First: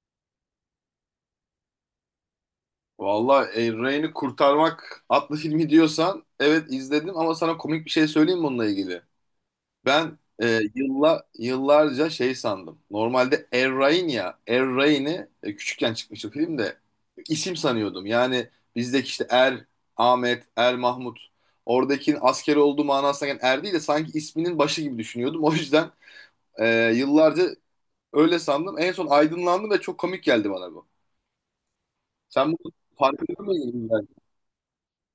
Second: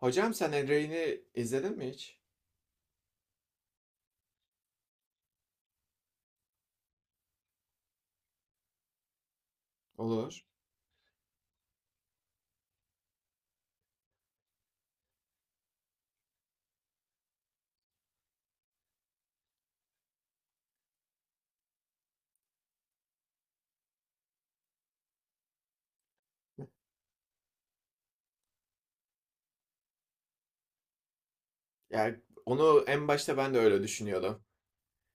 Hocam sen El Rey'ni izledin mi hiç? Valla Ryan'ı kurtarmak adlı filmi diyorsan evet izledim, ama sana komik bir şey söyleyeyim mi onunla ilgili? Ben Olur. Yıllarca şey sandım. Normalde Er Ryan ya Er Ryan'ı küçükken çıkmıştı filmde isim sanıyordum. Yani bizdeki işte Er, Ahmet, Er Mahmut oradakinin asker olduğu manasına gelen Er değil de sanki isminin başı gibi düşünüyordum. O yüzden yıllarca öyle sandım. En son aydınlandım ve çok komik geldi bana bu. Yani Sen bunu onu en başta farkında ben de öyle mıydın? Yani? düşünüyordum.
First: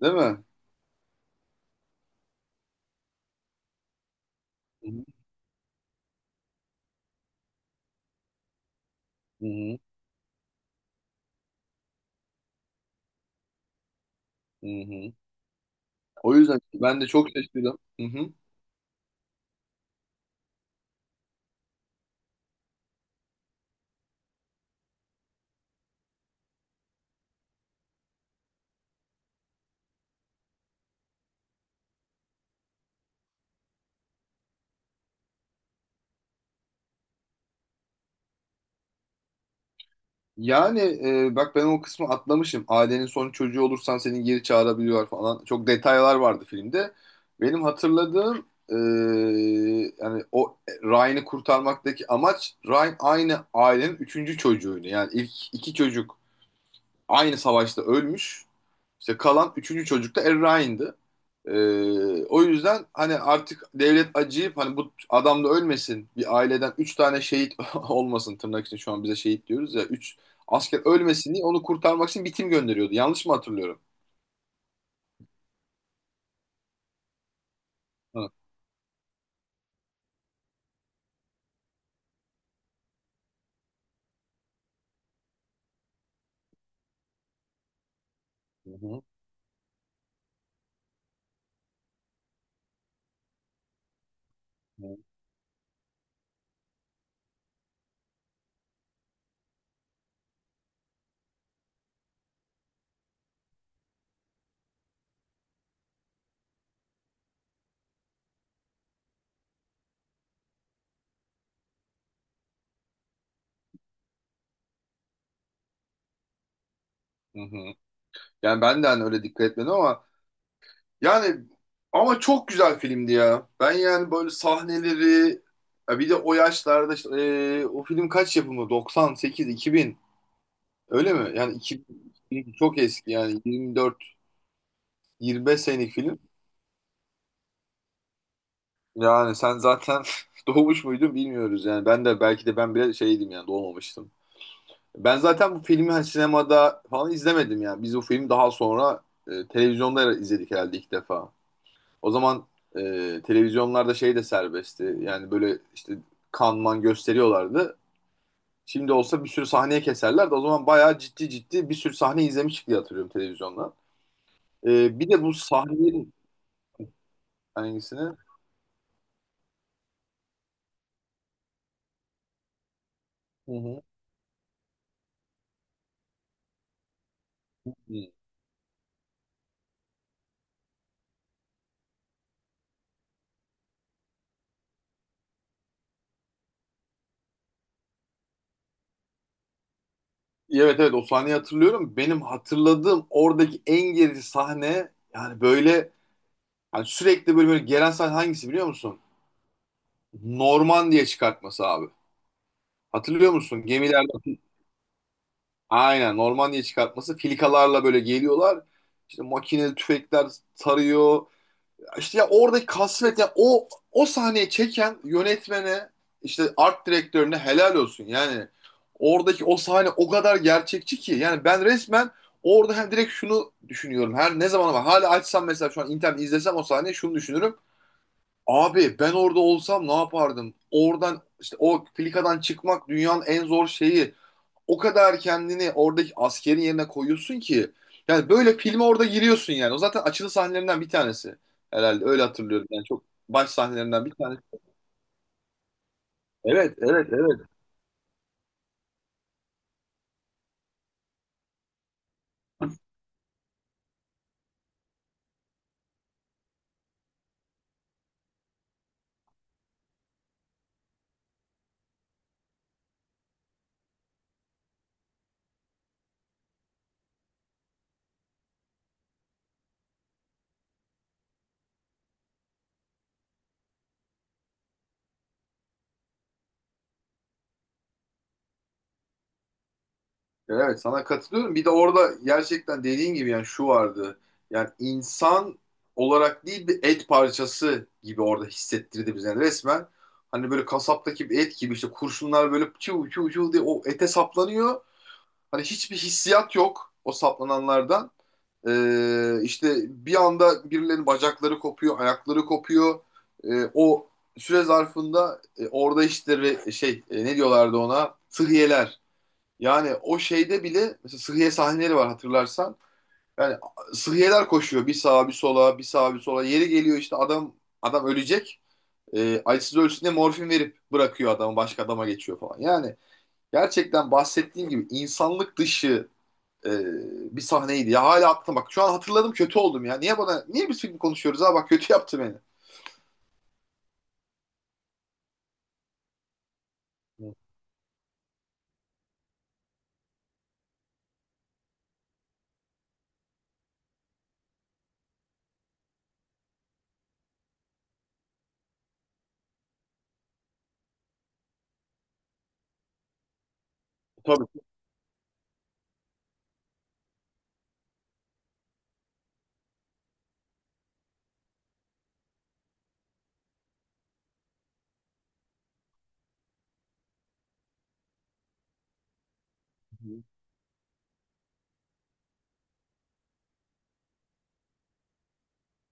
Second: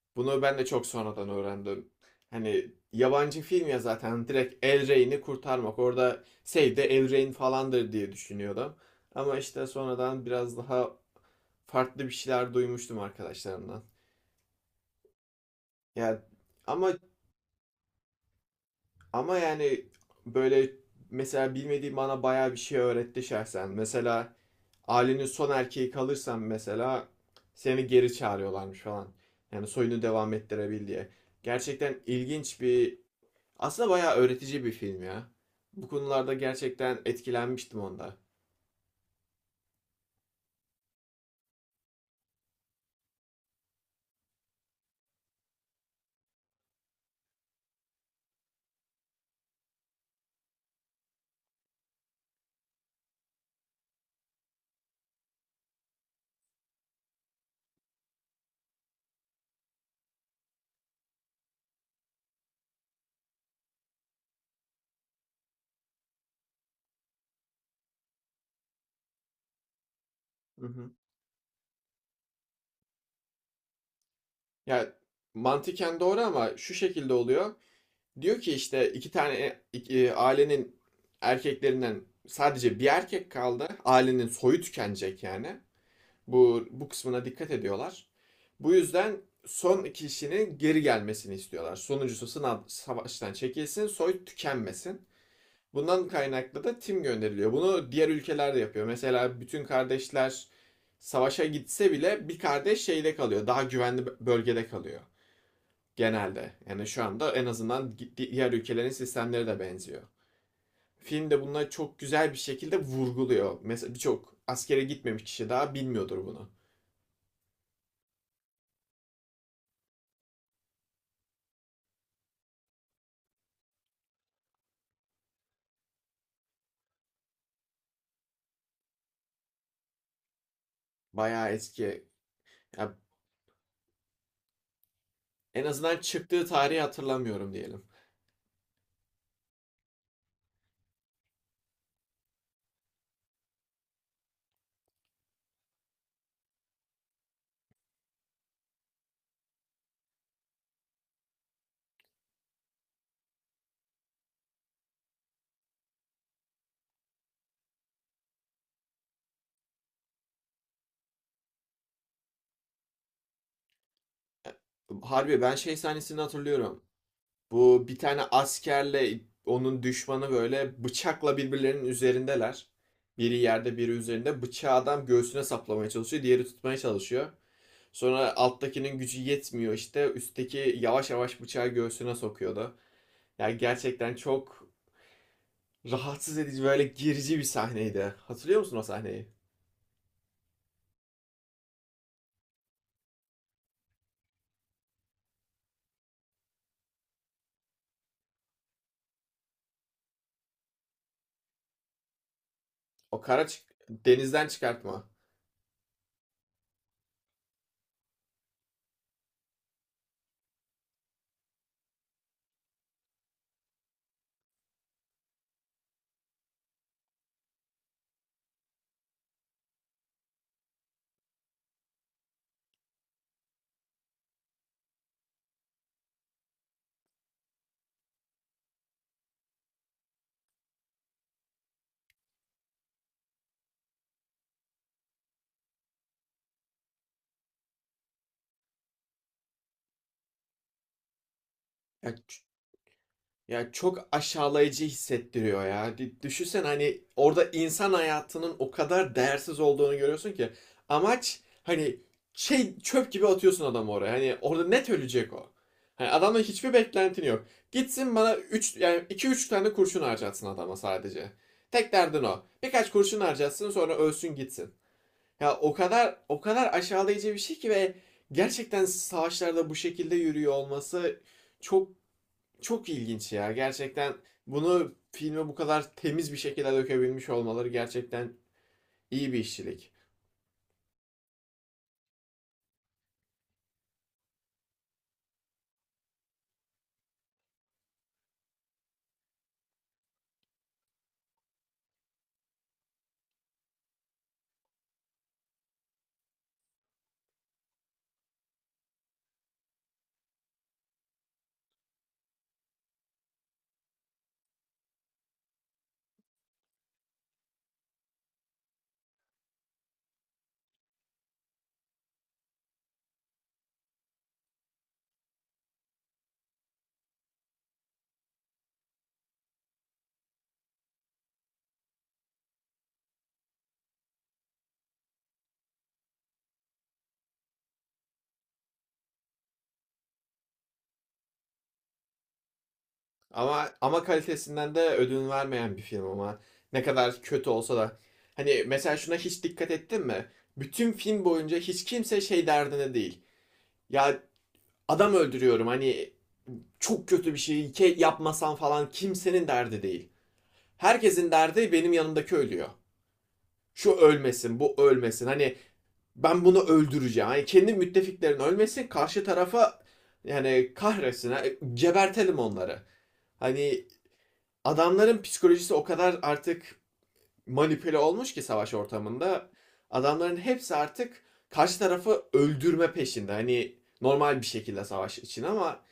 Değil Bunu mi? ben de çok sonradan öğrendim. Hani yabancı film ya, zaten direkt El Rey'ni kurtarmak. Orada Save the El Rey'in falandır diye düşünüyordum. Ama Hı işte hı, sonradan biraz daha farklı bir şeyler duymuştum arkadaşlarımdan. hı hı. Ya O yüzden ama ben de çok şaşırdım. Hı hı. ama yani böyle, mesela bilmediğim bana bayağı bir şey öğretti şahsen. Mesela ailenin son erkeği kalırsan, mesela seni geri çağırıyorlarmış falan. Yani soyunu devam ettirebil diye. Gerçekten ilginç bir, aslında bayağı öğretici bir film ya. Bu konularda gerçekten etkilenmiştim onda. Yani bak ben o kısmı atlamışım. Ailenin son çocuğu olursan seni geri çağırabiliyorlar falan. Çok detaylar vardı filmde. Benim hatırladığım yani o Ryan'ı kurtarmaktaki amaç, Ryan aynı ailenin üçüncü çocuğuydu. Yani ilk iki çocuk aynı savaşta ölmüş. İşte kalan üçüncü çocuk da Errain'di. O yüzden hani artık devlet acıyıp hani bu adam da ölmesin, bir aileden üç tane şehit olmasın, tırnak için şu an bize şehit diyoruz ya, üç Hı asker hı. ölmesin diye onu kurtarmak için bir tim gönderiyordu. Yanlış mı hatırlıyorum? Ya mantıken doğru ama şu şekilde oluyor. Hı. Diyor ki işte iki tane ailenin erkeklerinden sadece bir erkek kaldı. Ailenin soyu tükenecek yani. Bu kısmına dikkat ediyorlar. Hı Bu hı. yüzden son kişinin geri gelmesini istiyorlar. Sonuncusu sınav savaştan çekilsin, soy Hı tükenmesin. Bundan kaynaklı da tim gönderiliyor. Bunu diğer ülkeler de yapıyor. Mesela bütün kardeşler savaşa gitse bile bir kardeş şeyde kalıyor. Daha güvenli bölgede kalıyor genelde. Yani şu anda en azından diğer ülkelerin sistemleri de benziyor. Film de bunları çok güzel bir şekilde vurguluyor. Mesela birçok askere gitmemiş kişi daha bilmiyordur bunu. hı. Hı. Yani ben de hani öyle dikkat etmedim ama yani, ama çok güzel filmdi ya. Ben yani böyle sahneleri, ya bir de o yaşlarda işte, o film kaç yapımı? 98, 2000. Öyle mi? Bayağı Yani iki, eski. çok Ya eski yani 24 25 en senelik azından film. çıktığı tarihi hatırlamıyorum diyelim. Yani sen zaten doğmuş muydun bilmiyoruz yani. Ben de belki de, ben bile şeydim yani, doğmamıştım. Ben zaten bu filmi hani sinemada falan izlemedim yani. Biz bu filmi daha sonra televizyonda izledik herhalde ilk defa. O zaman televizyonlarda şey de serbestti. Yani böyle işte kanman gösteriyorlardı. Şimdi olsa bir sürü sahneye keserlerdi. O zaman bayağı ciddi ciddi bir sürü sahne izlemiştik diye hatırlıyorum televizyondan. Bir de bu Harbi ben sahne. şey sahnesini hatırlıyorum. Bu, bir Hangisini? Hı tane askerle onun düşmanı böyle bıçakla birbirlerinin üzerindeler. Biri yerde, hı. biri üzerinde. Bıçağı adam göğsüne saplamaya çalışıyor. Diğeri tutmaya çalışıyor. Hmm. Sonra alttakinin gücü yetmiyor, işte üstteki yavaş yavaş bıçağı göğsüne sokuyordu. Yani gerçekten çok rahatsız edici, böyle gerici bir sahneydi. Hatırlıyor musun o sahneyi? Evet evet, o sahneyi hatırlıyorum. Benim hatırladığım oradaki en gerici sahne, yani böyle hani sürekli böyle, böyle gelen sahne hangisi biliyor musun? Norman diye çıkartması abi. O Hatırlıyor kara musun? Gemilerde denizden çıkartma. aynen Norman diye çıkartması. Filikalarla böyle geliyorlar. İşte makineli tüfekler tarıyor. İşte ya oradaki kasvet, ya o sahneyi çeken yönetmene, işte art direktörüne helal olsun. Yani oradaki o sahne o kadar gerçekçi ki, yani ben resmen orada hem direkt şunu düşünüyorum. Her ne zaman ama hala açsam, mesela şu an internet izlesem o sahneyi şunu düşünürüm. Abi ben orada olsam ne yapardım? Oradan işte o filikadan çıkmak dünyanın en zor şeyi, o kadar kendini oradaki askerin yerine koyuyorsun ki, yani böyle filme orada giriyorsun yani. O zaten açılı sahnelerinden bir tanesi herhalde, Ya. öyle hatırlıyorum. Yani çok baş Ya sahnelerinden çok bir tanesi. aşağılayıcı hissettiriyor ya. Düşünsen, Evet, hani evet, evet. orada insan hayatının o kadar değersiz olduğunu görüyorsun ki, amaç hani şey, çöp gibi atıyorsun adamı oraya. Hani orada net ölecek o. Hani adamla hiçbir beklentin yok. Gitsin bana üç, yani 2 3 tane kurşun harcatsın adama sadece. Tek derdin o. Birkaç kurşun harcatsın, sonra ölsün gitsin. Ya o kadar, o kadar aşağılayıcı bir şey ki ve gerçekten savaşlarda bu şekilde yürüyor olması çok çok ilginç ya. Gerçekten bunu filme bu kadar temiz bir şekilde dökebilmiş olmaları gerçekten iyi bir işçilik. Evet, sana katılıyorum. Bir de orada gerçekten dediğin gibi yani şu vardı. Yani insan olarak değil, bir et parçası gibi orada hissettirdi bize, yani resmen. Hani böyle kasaptaki bir et gibi, işte kurşunlar böyle çuv çuv çuv diye o ete saplanıyor. Hani hiçbir hissiyat yok o saplananlardan. İşte bir anda birilerinin bacakları kopuyor, ayakları kopuyor. O süre zarfında orada işte şey ne diyorlardı ona? Sıhhiyeler. Yani o şeyde bile mesela sıhhiye sahneleri var hatırlarsan. Yani sıhhiyeler koşuyor bir sağa bir sola, bir sağa bir sola. Yeri geliyor işte adam ölecek. Acısız ölsün diye morfin verip bırakıyor adamı, başka adama geçiyor falan. Yani gerçekten bahsettiğim gibi insanlık dışı e, bir sahneydi ya. Hala aklım, bak. Şu an hatırladım, kötü oldum ya. Niye biz film konuşuyoruz ha, bak kötü yaptı beni. Ama kalitesinden de ödün vermeyen bir film ama, ne kadar kötü olsa da hani mesela şuna hiç dikkat ettin mi? Bütün film boyunca hiç kimse şey derdine değil. Ya adam öldürüyorum, hani çok kötü bir şey yapmasan falan, kimsenin derdi değil. Herkesin derdi benim yanımdaki ölüyor. Şu ölmesin, Tabii. bu ölmesin. Hani ben bunu öldüreceğim. Yani kendi müttefiklerin ölmesin, karşı tarafa yani Kahresine ha, gebertelim onları. Hani adamların psikolojisi o kadar artık manipüle olmuş ki savaş ortamında adamların hepsi artık karşı tarafı öldürme peşinde. Hani normal bir şekilde savaş için ama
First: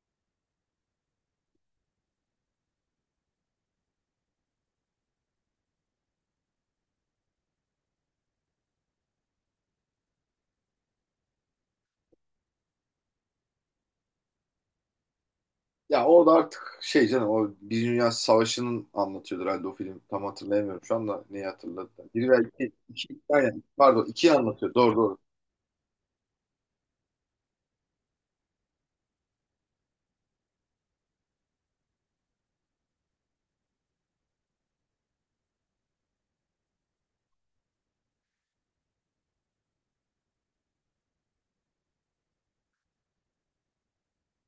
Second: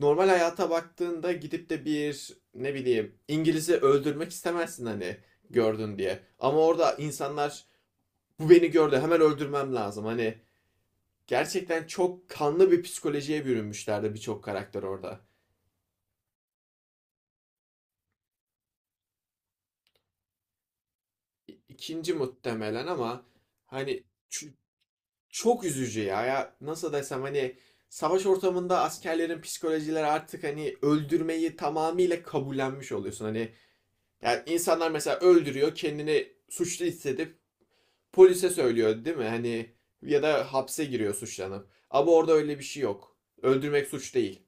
normal hayata baktığında gidip de bir, ne bileyim, İngiliz'i öldürmek istemezsin hani, gördün diye. Ama orada insanlar, bu beni gördü, hemen öldürmem lazım. Hani gerçekten çok kanlı bir psikolojiye bürünmüşlerdi birçok karakter orada. Ya orada artık şey canım, o Birinci Dünya Savaşı'nın anlatıyordu herhalde o film. Tam hatırlayamıyorum şu anda neyi hatırladı. İkinci Biri ve iki, muhtemelen ama aynen, hani, pardon ikiyi ç- anlatıyor. Doğru doğru. çok üzücü ya. Ya nasıl desem, hani savaş ortamında askerlerin psikolojileri artık hani öldürmeyi tamamıyla kabullenmiş oluyorsun. Hani yani insanlar mesela öldürüyor, kendini suçlu hissedip polise söylüyor değil mi? Hani ya da hapse giriyor suçlanıp. Ama orada öyle bir şey yok. Öldürmek suç değil.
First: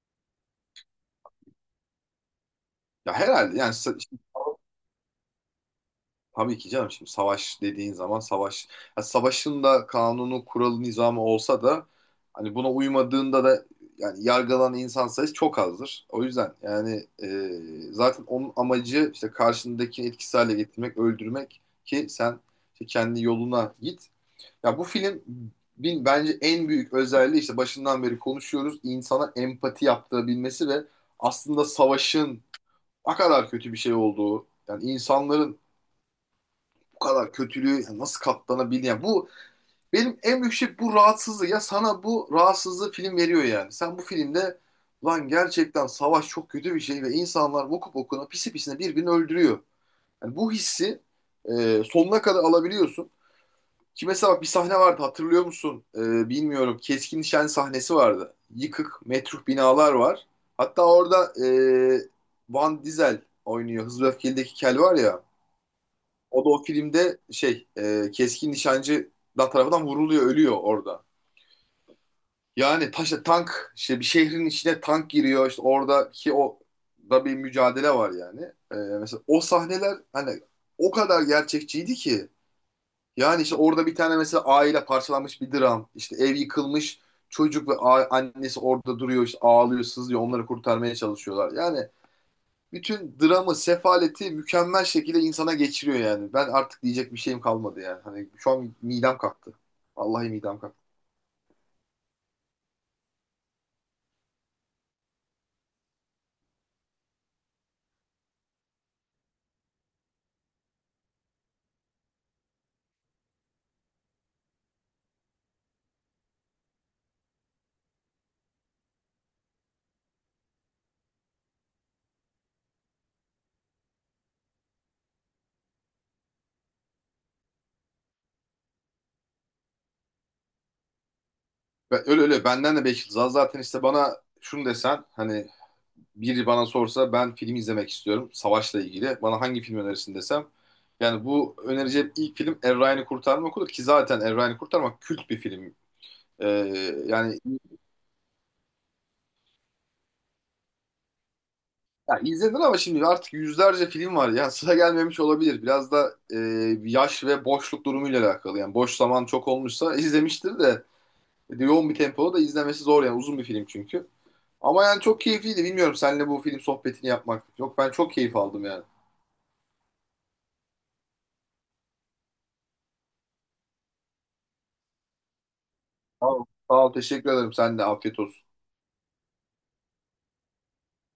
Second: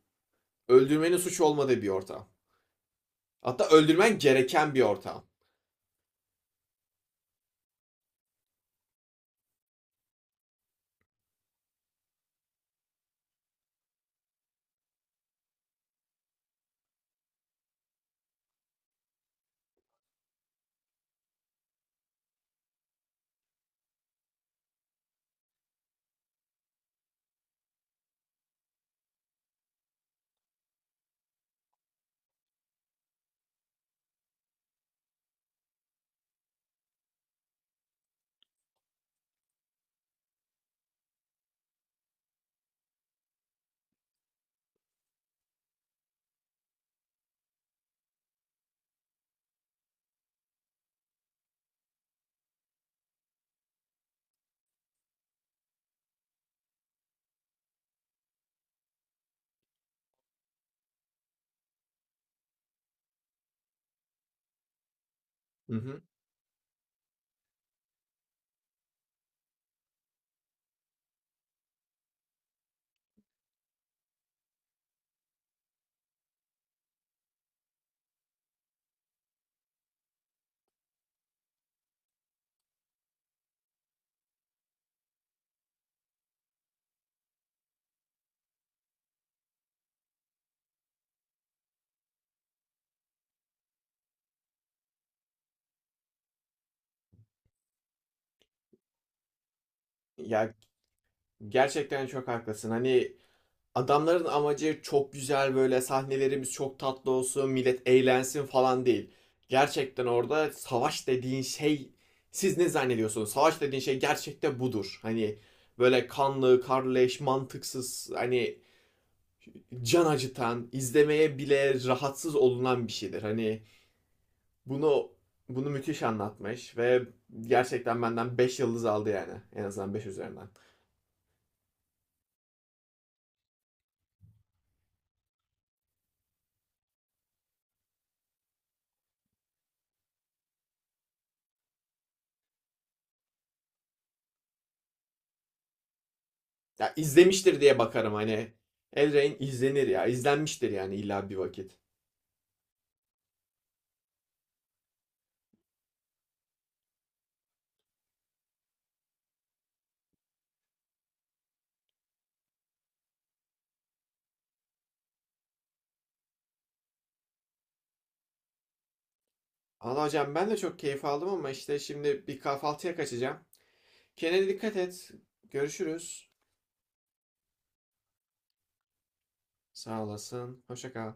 Öldürmenin suç olmadığı bir ortam. Ya herhalde Hatta yani. öldürmen gereken bir ortam. Tabii ki canım, şimdi savaş dediğin zaman, savaş ya, savaşın da kanunu kuralı nizamı olsa da hani buna uymadığında da yani yargılanan insan sayısı çok azdır. O yüzden yani zaten onun amacı işte karşındakini etkisiz hale getirmek, öldürmek, ki sen işte kendi yoluna git. Ya bu film, bin bence en büyük özelliği, işte başından beri konuşuyoruz, insana empati yaptırabilmesi ve aslında savaşın ne kadar kötü bir şey olduğu, yani insanların bu kadar kötülüğü nasıl katlanabilir? Yani bu benim en büyük şey, bu rahatsızlığı. Ya sana bu rahatsızlığı film veriyor yani. Sen bu filmde, lan gerçekten savaş çok kötü bir şey ve insanlar okup okuna pisi pisine birbirini öldürüyor. Yani bu hissi sonuna kadar alabiliyorsun. Ki mesela bak, bir sahne vardı hatırlıyor musun? E, bilmiyorum. Keskin nişan sahnesi vardı. Yıkık, metruh binalar var. Hatta orada Van Diesel oynuyor. Hızlı ve Öfkeli'deki Kel var ya. Hı hı. O da o filmde şey keskin nişancı da tarafından vuruluyor, ölüyor orada. Yani taşla tank, işte bir şehrin içine tank giriyor, işte oradaki o da bir mücadele var yani. Mesela o sahneler hani o kadar gerçekçiydi ki, yani işte orada bir tane mesela aile parçalanmış bir dram, işte ev yıkılmış, çocuk ve annesi orada duruyor, işte ağlıyor sızlıyor, onları kurtarmaya çalışıyorlar. Yani bütün dramı, sefaleti mükemmel şekilde insana geçiriyor yani. Ben artık diyecek bir şeyim kalmadı yani. Hani şu an midem kalktı. Vallahi Ya midem kalktı. gerçekten çok haklısın. Hani adamların amacı çok güzel, böyle sahnelerimiz çok tatlı olsun, millet eğlensin falan değil. Gerçekten orada savaş dediğin şey, siz ne zannediyorsunuz? Savaş dediğin şey gerçekten budur. Hani böyle kanlı, karleş, mantıksız, hani can acıtan, izlemeye bile rahatsız olunan bir şeydir. Hani bunu bunu müthiş anlatmış ve gerçekten benden 5 yıldız aldı yani. En azından 5 üzerinden. Ben, öyle öyle, benden de 5 yıldız az. Zaten işte bana şunu desen hani, biri bana sorsa ben film izlemek istiyorum savaşla ilgili, bana hangi film önerirsin desem, yani bu önereceğim ilk film Er Ryan'ı Kurtarmak olur, ki zaten Er Ryan'ı Kurtarmak kült bir film. Ee, Ya Yani, izlemiştir diye bakarım hani. Elrain izlenir ya. İzlenmiştir yani illa bir vakit. ya izledin ama şimdi artık yüzlerce film var ya, sıra gelmemiş olabilir. Biraz da yaş ve boşluk durumuyla alakalı. Yani boş zaman çok olmuşsa izlemiştir de yoğun bir tempoda da izlemesi zor, yani uzun bir film çünkü. Ama yani çok keyifliydi. Bilmiyorum, seninle bu film sohbetini yapmak. Yok, ben çok keyif aldım yani. Allah hocam, ben de çok keyif aldım ama işte şimdi bir kahvaltıya kaçacağım. Kendine dikkat et. Sağ Görüşürüz. ol. Sağ ol, teşekkür ederim. Sen de afiyet olsun. Sağ olasın. Hoşça kal.